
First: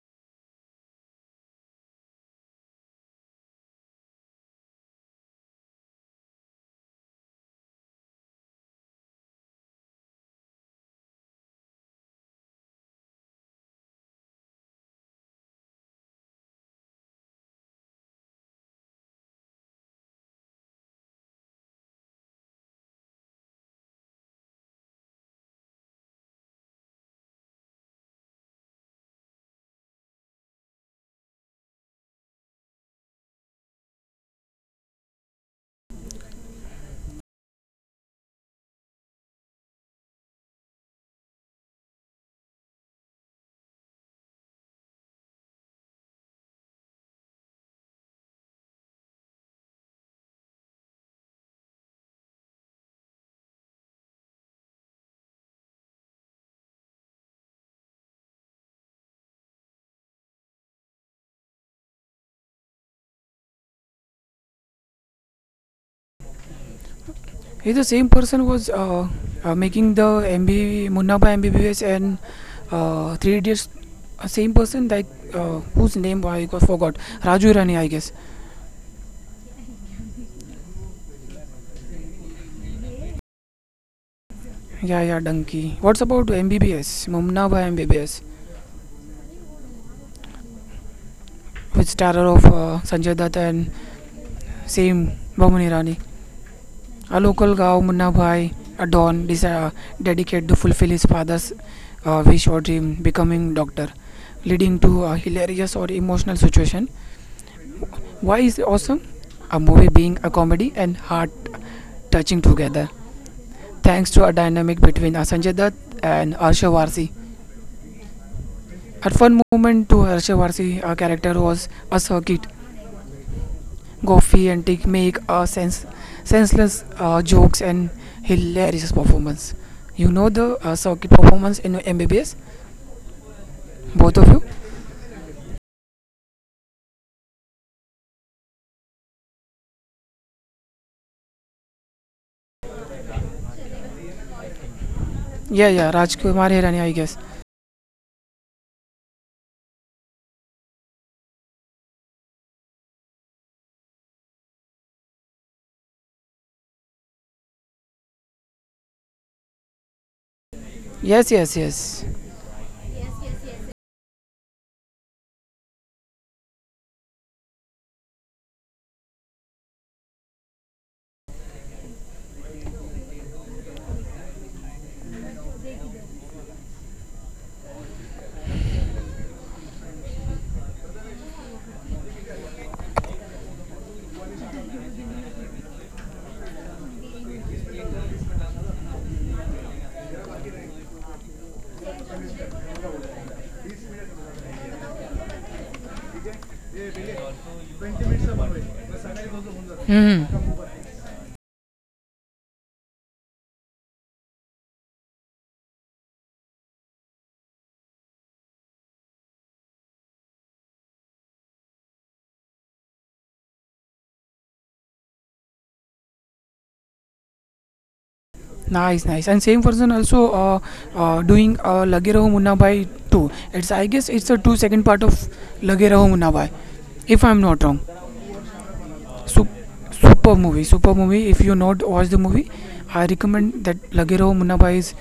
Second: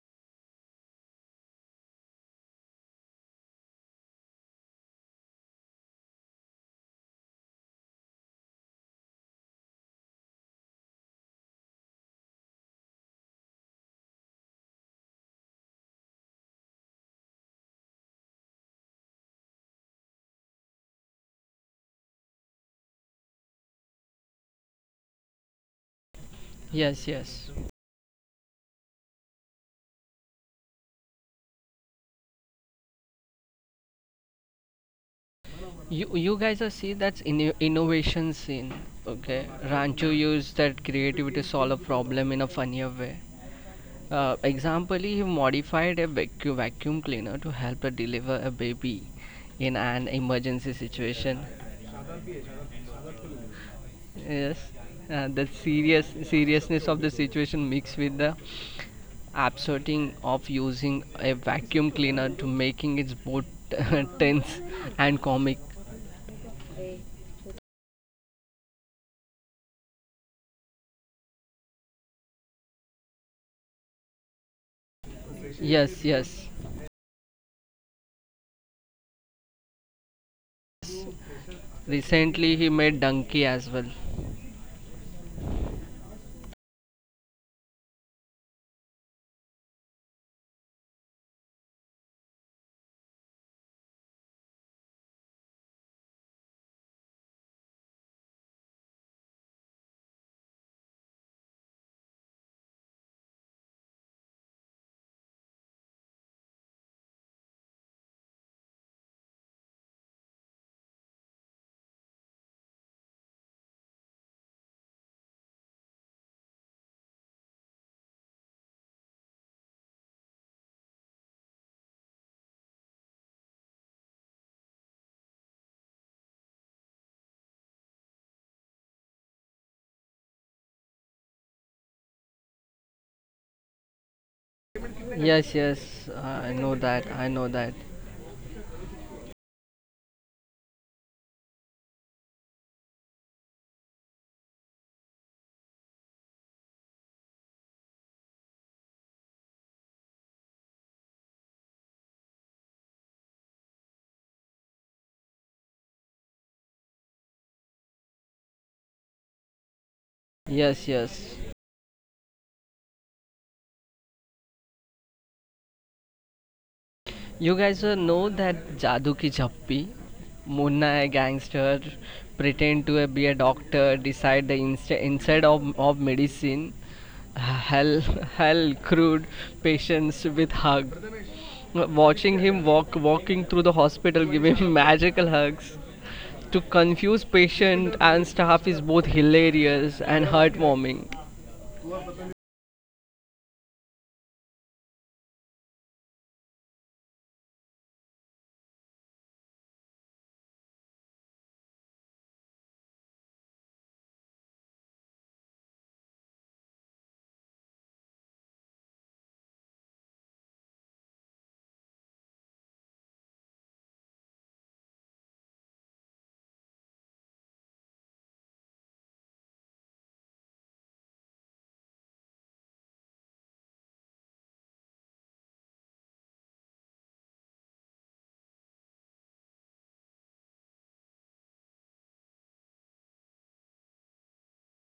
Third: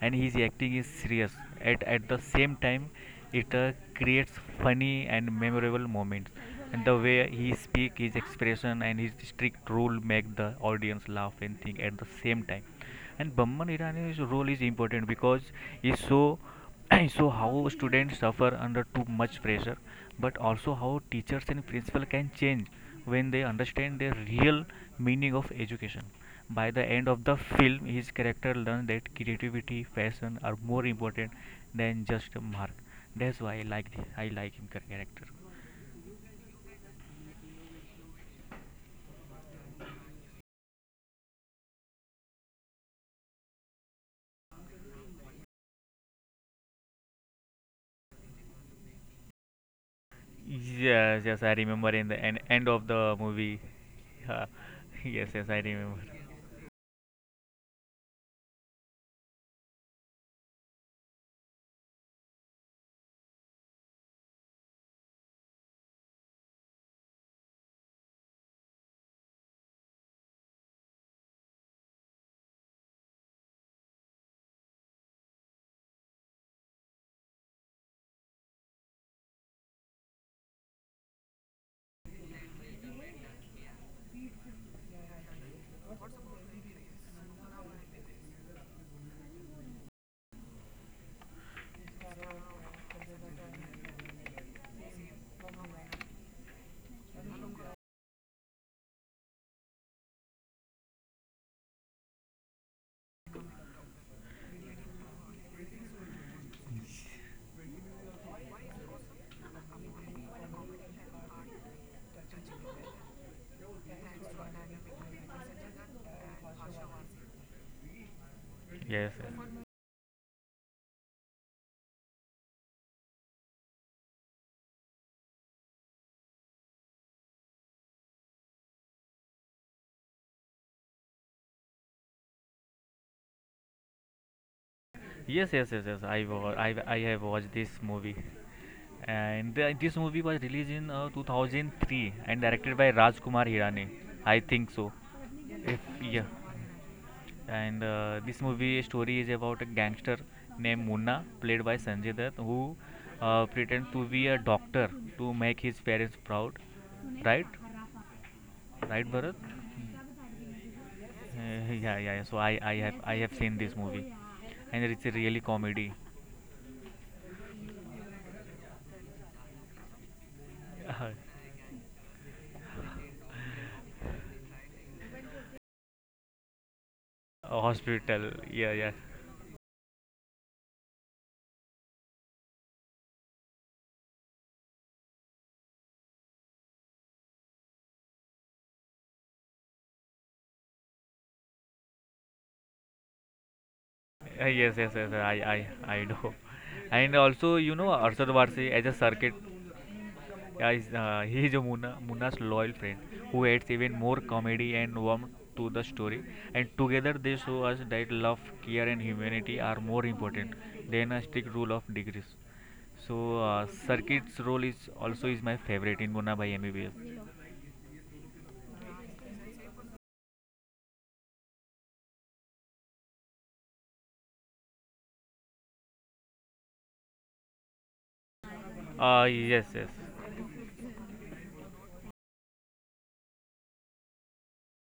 Speaker 2: and his acting is serious. At the same time, it creates funny and memorable moments, and the way he speak, his expression, and his strict rule make the audience laugh and think at the same time. And Bamman Irani's role is important because he show he show how students suffer under too much pressure, but also how teachers and principal can change when they understand the real meaning of education. By the
Speaker 1: yes,
Speaker 2: end of the
Speaker 1: yes.
Speaker 2: film, his character learns that creativity, passion are more important than just a mark. That's why I like him, character.
Speaker 1: You guys are see that's in innovation scene. Okay, Rancho used that creativity to solve a problem in a funnier way. Example, he modified a vacuum cleaner to help her deliver a baby in an emergency
Speaker 2: Yes,
Speaker 1: situation.
Speaker 2: yes, I remember in the end of the movie.
Speaker 1: Yes,
Speaker 2: Yes,
Speaker 1: the
Speaker 2: yes, I remember.
Speaker 1: seriousness of the situation mixed with the absurding of using a vacuum cleaner, to making it both tense and comic.
Speaker 3: He's the same person who was making the MBB Munna Munnaba MBBS and Three Idiots. Same person like whose
Speaker 1: Yes,
Speaker 3: name I
Speaker 1: yes.
Speaker 3: got forgot. Raju Rani, I guess.
Speaker 1: Recently, he made Donkey as well.
Speaker 3: Yeah, yeah, donkey. What's about MBBS? Munna Mumnaba MBBS with starrer of Sanjay Dutt and same Bamuni Rani. A local Gao Munna Bhai, a don desi- dedicated to fulfill his father's wish or dream, becoming doctor, leading to a hilarious or emotional situation. Why is it awesome? A movie being a comedy and heart touching together, thanks to a dynamic between Sanjay Dutt and Harsha Varsi. A
Speaker 2: Yes,
Speaker 3: fun
Speaker 2: yes.
Speaker 3: moment to Harsha Varsi, a character was a circuit Goffey and Tig make a sense, senseless jokes and hilarious performance. You know the circuit performance in MBBS, both of you.
Speaker 1: Yes,
Speaker 2: Yes, yes, yes, yes.
Speaker 1: yes.
Speaker 2: I
Speaker 1: I
Speaker 2: wa-
Speaker 1: know
Speaker 2: I
Speaker 1: that.
Speaker 2: have
Speaker 1: I know
Speaker 2: watched
Speaker 1: that.
Speaker 2: this movie, and this movie was released in 2003 and directed by Rajkumar Hirani. I think so.
Speaker 3: Yeah,
Speaker 2: If
Speaker 3: yeah,
Speaker 2: Yeah,
Speaker 3: Rajkumar Hirani, I guess.
Speaker 2: and this movie story is about a gangster named Munna, played by Sanjay Dutt, who pretends to be a doctor to make his parents proud. Right, right, Bharat.
Speaker 1: Yes,
Speaker 3: Yes, yes,
Speaker 1: yes.
Speaker 3: yes.
Speaker 2: Yeah, yeah, yeah. So I have seen this movie, and it's a really comedy.
Speaker 1: You guys, know that Jadoo Ki Chappi, Munna a gangster, pretend to, be a doctor, decide the inside of medicine, hell,
Speaker 2: Hospital, yeah,
Speaker 1: hell,
Speaker 2: yeah.
Speaker 1: crude patients with hug. Watching him walking through the hospital, giving magical hugs, to confuse patient and staff, is both hilarious and heartwarming.
Speaker 2: Yes, yes, yes. I do. And also, Arshad Varsi as a circuit,
Speaker 3: Hmm.
Speaker 2: he is Muna's loyal friend who adds even more comedy and warmth to the story. And together, they show us that love, care, and humanity are more important than a strict rule of degrees. So, Circuit's role is also is my favorite in Muna by MBBS.
Speaker 3: Nice, nice. And same person also doing Lage Raho Munna Bhai two. It's I guess it's the two second part of Lage Raho Munna Bhai, if I'm not wrong. Sup-
Speaker 2: Yes, yes.
Speaker 3: Super movie, super movie. If you not watch the movie, I recommend that Lage Raho Munna Bhai is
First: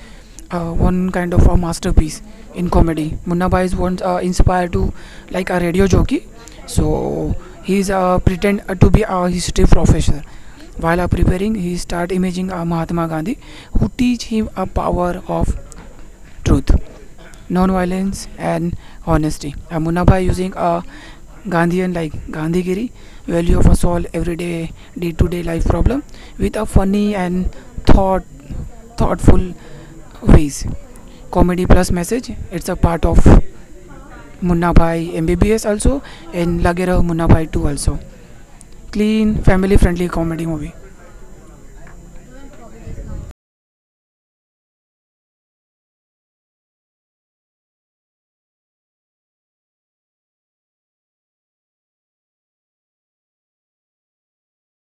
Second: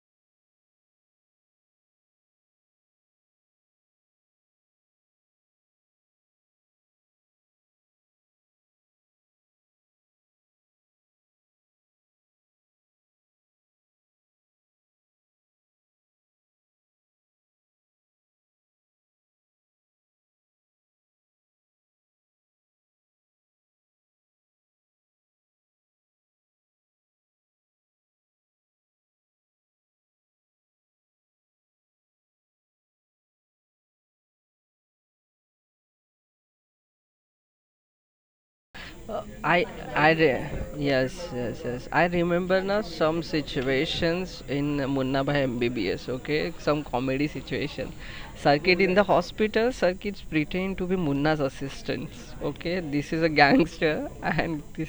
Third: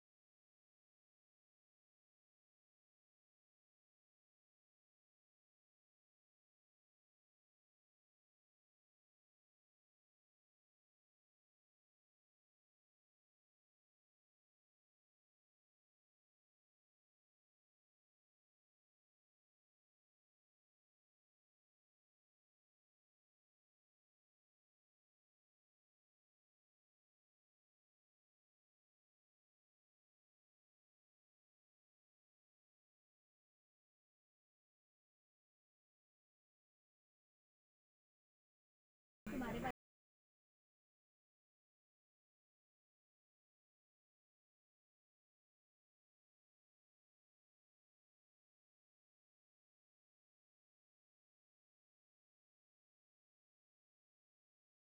Speaker 3: one kind of a masterpiece in comedy. Munna Bhai is once inspired to like a radio jockey, so he is pretend to be a history professor. While preparing, he start imaging Mahatma Gandhi, who teach him a power of truth, non-violence, and honesty. Munna Bhai using a Gandhian like Gandhigiri value of a solve everyday day-to-day life problem with a funny and thought thoughtful ways. Comedy plus message, it's a part of Munna Bhai MBBS also, and Lage Raho Munna Bhai 2 also.
Speaker 1: Uh,
Speaker 3: Clean
Speaker 1: I,
Speaker 3: family
Speaker 1: I,
Speaker 3: friendly
Speaker 1: re-
Speaker 3: comedy movie.
Speaker 1: yes, yes, yes. I remember now some situations in Munna Bhai MBBS. Okay, some comedy situation. Circuit in the hospital. Circuits pretend to be Munna's assistants. Okay, this is a gangster, and this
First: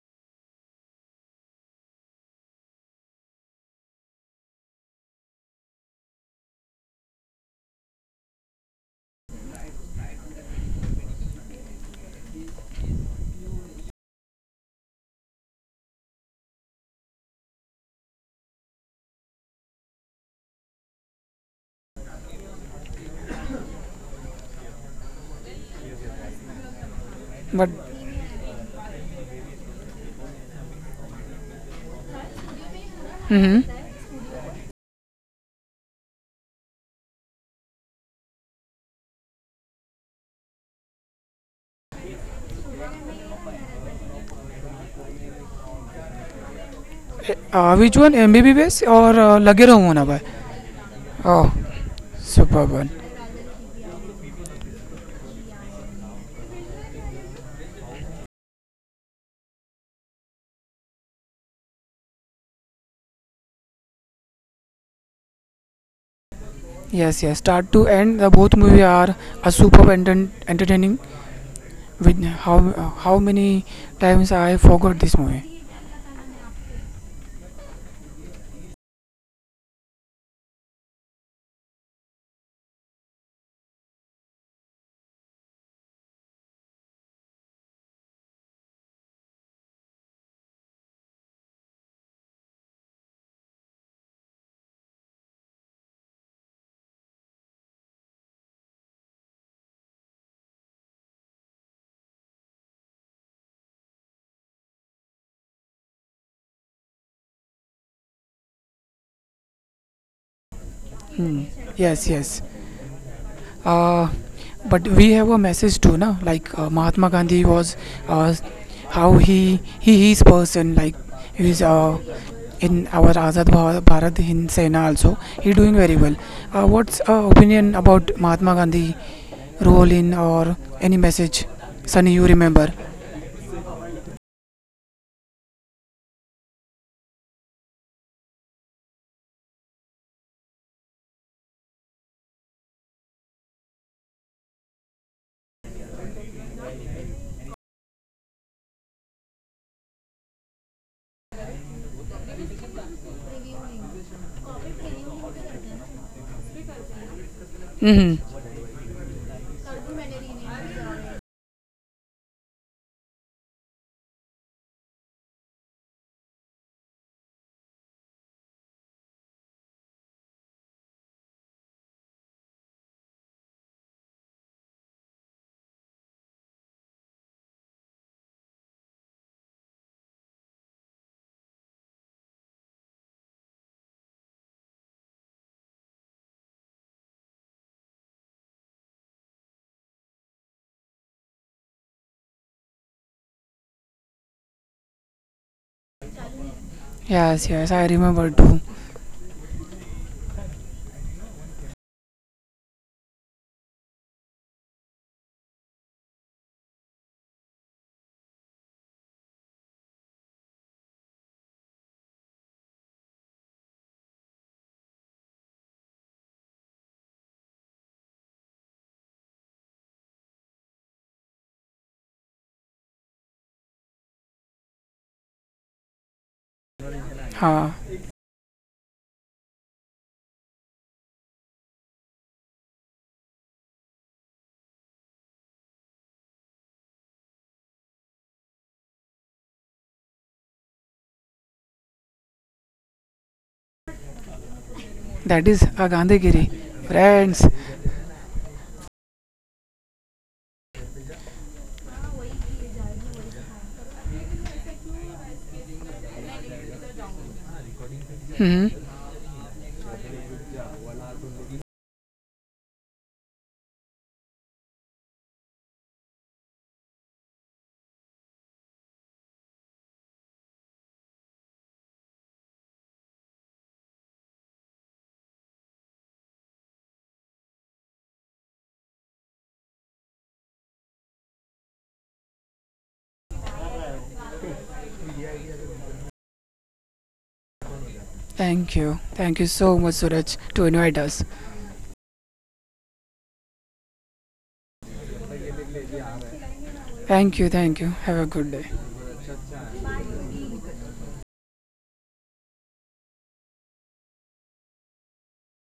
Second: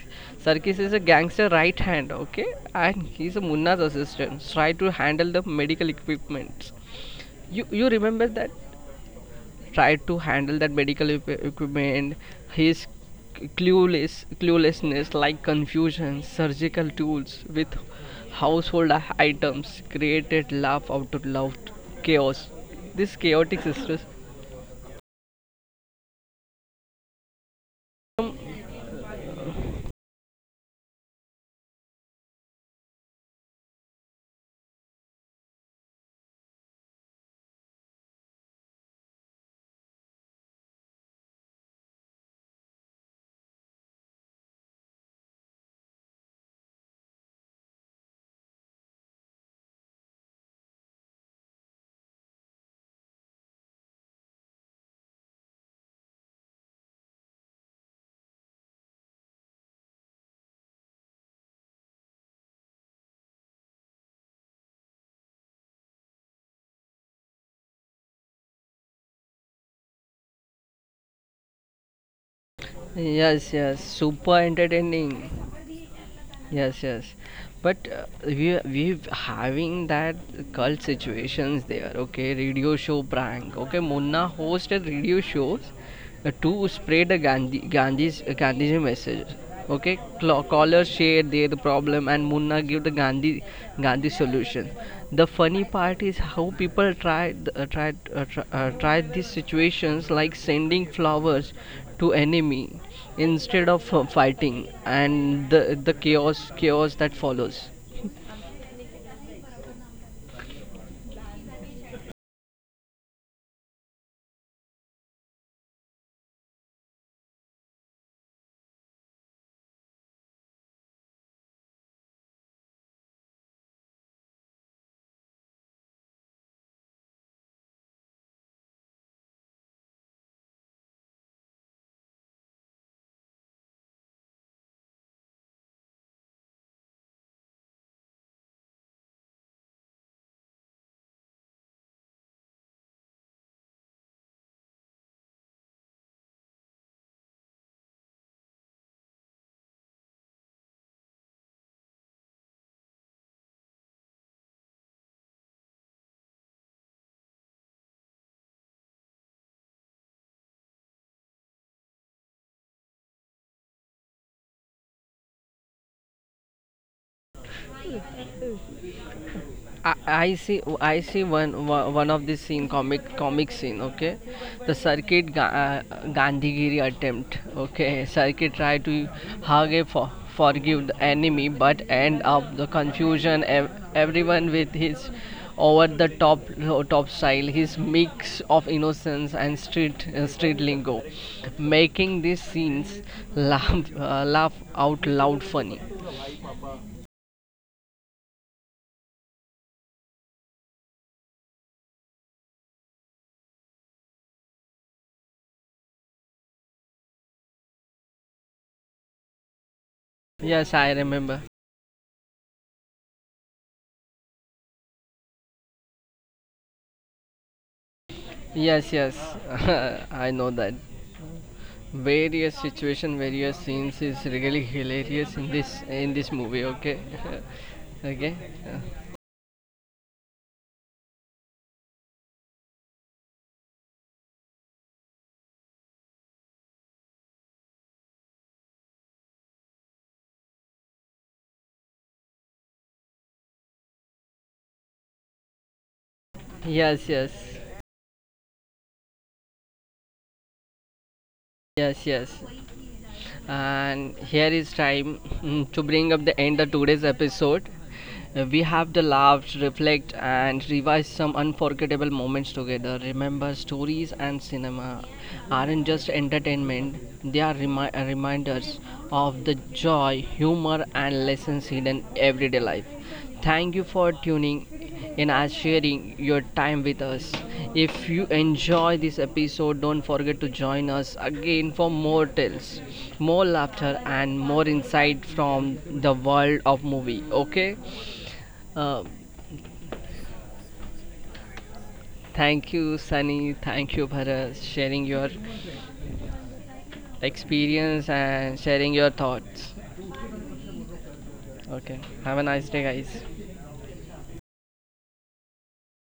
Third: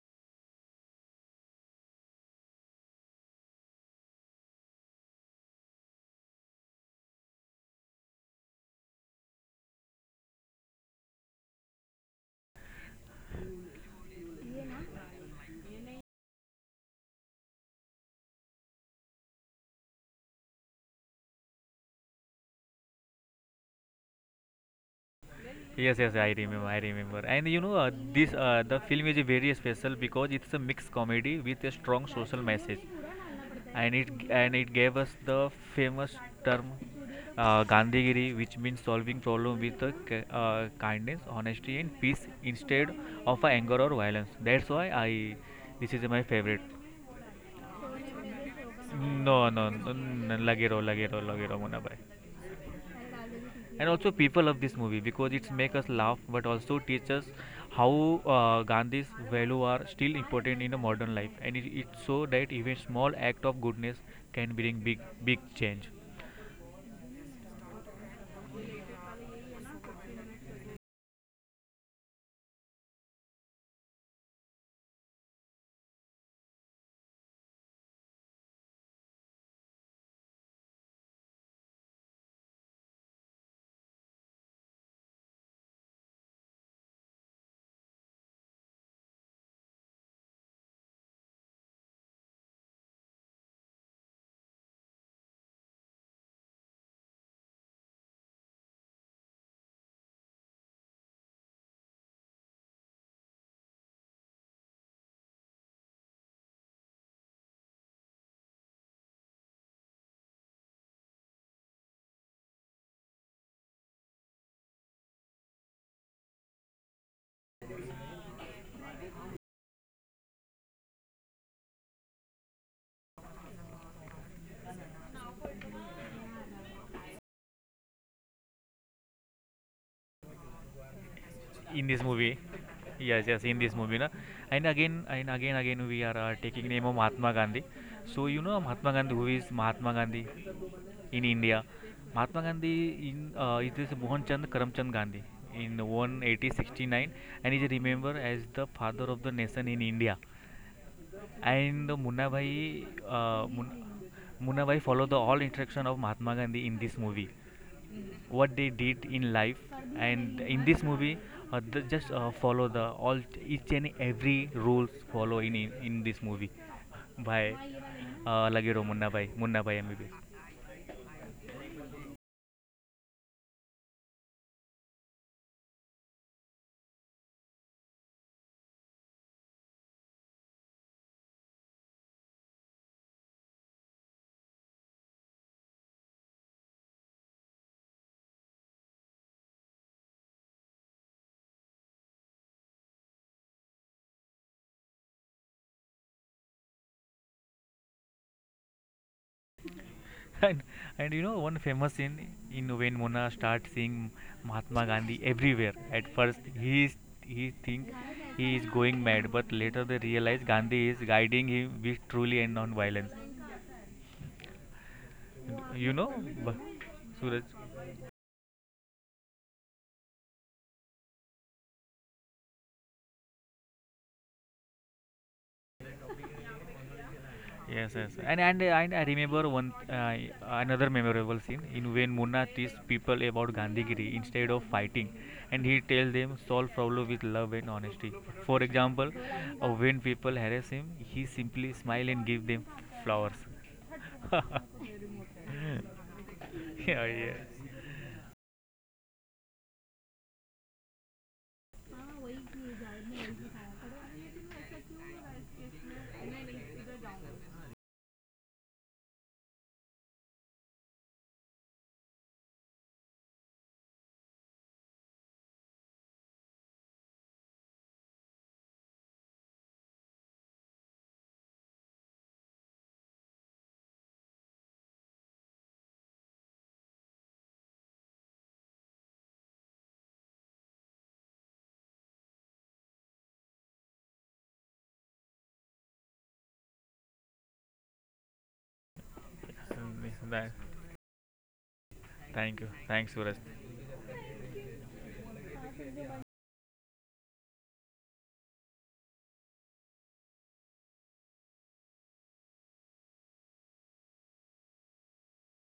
Speaker 1: Circus is a gangster right hand. Okay, and he's a Munna's assistant. Try to handle the medical equipment. You remember that? Tried to handle that medical equipment, his cluelessness, like confusion surgical tools with household items, created laugh out loud chaos. This chaotic system,
Speaker 2: Yes, yes, I remember, I remember. And you
Speaker 3: But
Speaker 2: know, this the film is very special because it's a mixed comedy with a strong social message,
Speaker 3: mm-hmm.
Speaker 2: and it gave us the famous term Gandhigiri, which means solving problem with kindness, honesty, and peace instead of anger or violence. That's why I this is my favorite.
Speaker 3: Which one, MBBS, or
Speaker 2: No,
Speaker 3: Lage
Speaker 2: no,
Speaker 3: Raho
Speaker 2: no,
Speaker 3: Munna Bhai?
Speaker 2: no, Lage Raho, Lage Raho, Lage
Speaker 3: Oh.
Speaker 2: Raho, bhai.
Speaker 3: Superb one.
Speaker 2: And also, people love this movie because it make us laugh but also teach us how Gandhi's value are still important in a modern life, and it's so that even small act of goodness can bring big big change
Speaker 3: Yes, yes. Start to end, the both movie are a superb entertaining with how
Speaker 1: yes,
Speaker 3: many
Speaker 1: yes, super
Speaker 3: times I forgot
Speaker 1: entertaining.
Speaker 3: this movie.
Speaker 1: Yes, yes. But, we having that cult situations there. Okay, radio show prank. Okay, Munna hosted radio shows, to spread the Gandhiji messages. Okay, callers share their problem and Munna give the Gandhi solution. The funny part is how people tried these situations, like sending flowers to enemy instead of, fighting, and the chaos that follows.
Speaker 3: Hmm. Yes, yes, uh, but we have a message too, na? Like Mahatma Gandhi was uh, how he is person like he is in our Azad Bharat Hind Sena also. He doing very well. What's opinion about Mahatma Gandhi role in or any message?
Speaker 2: in this
Speaker 3: Sunny, you
Speaker 2: movie.
Speaker 3: remember?
Speaker 2: Yes, yes, in this movie, na. And again, again, we are taking name of Mahatma Gandhi. So you know Mahatma Gandhi, who is Mahatma Gandhi in India? Mahatma Gandhi, in it is Mohan Chand Karamchand Gandhi in 1869, and is remembered as the father of the nation in India. And Munna Bhai, Munna Bhai follow the all instruction of Mahatma Gandhi in this movie.
Speaker 3: Hmm.
Speaker 2: What they did in life, and in this movie, th- just follow the all each and every rules follow in this movie by Lagero Munna Bhai, Munna Bhai MBBS.
Speaker 1: I see one of the scene, comic scene, okay, the circuit Gandhigiri attempt. Okay, circuit try to hug a forgive the enemy, but end up the confusion everyone with his over the top style. His mix of innocence and street lingo, making these scenes laugh out loud funny.
Speaker 3: Yes, yes, I remember too.
Speaker 2: and, and one famous scene in, when Munna starts seeing Mahatma Gandhi everywhere. At first, he is he think he is going mad, but later they realize
Speaker 1: Yes,
Speaker 2: Gandhi
Speaker 1: I
Speaker 2: is
Speaker 1: remember.
Speaker 2: guiding him with truly and non violence. You know, Suraj.
Speaker 1: Yes, yes, I know that. Various situation, various scenes is really hilarious in this movie. Okay,
Speaker 3: Ha,
Speaker 2: Yes, yes,
Speaker 1: okay.
Speaker 2: and
Speaker 1: Uh,
Speaker 2: I remember one another memorable scene in, when Munna teaches people about Gandhigiri instead of fighting, and he tells them solve problem with love and honesty. For example, when people harass him, he simply smile and give them flowers. Yeah,
Speaker 3: that is a Gandhigiri.
Speaker 1: yes, yes,
Speaker 2: yeah.
Speaker 3: Friends.
Speaker 1: yes, yes. And here is time, to bring up the end of today's episode. We
Speaker 3: Hmm.
Speaker 1: have the laughed, reflect and revise some unforgettable moments together. Remember, stories and cinema aren't just entertainment, they are reminders of the joy, humor and lessons hidden everyday life. Thank you for tuning in and sharing your time with us. If you enjoy this episode, don't forget to join us again for more tales, more laughter, and more insight from the world of movie. Okay?
Speaker 3: Thank you.
Speaker 1: Uh,
Speaker 3: Thank you so much,
Speaker 2: Mm,
Speaker 3: Suraj, to invite us.
Speaker 2: Thank you,
Speaker 1: Thank you,
Speaker 2: thanks Suraj.
Speaker 1: Sunny. Thank you, Bharat, sharing your
Speaker 3: Thank you, thank you.
Speaker 1: experience
Speaker 3: Have a good
Speaker 1: and
Speaker 3: day.
Speaker 1: sharing your thoughts. Okay. Have a nice day, guys.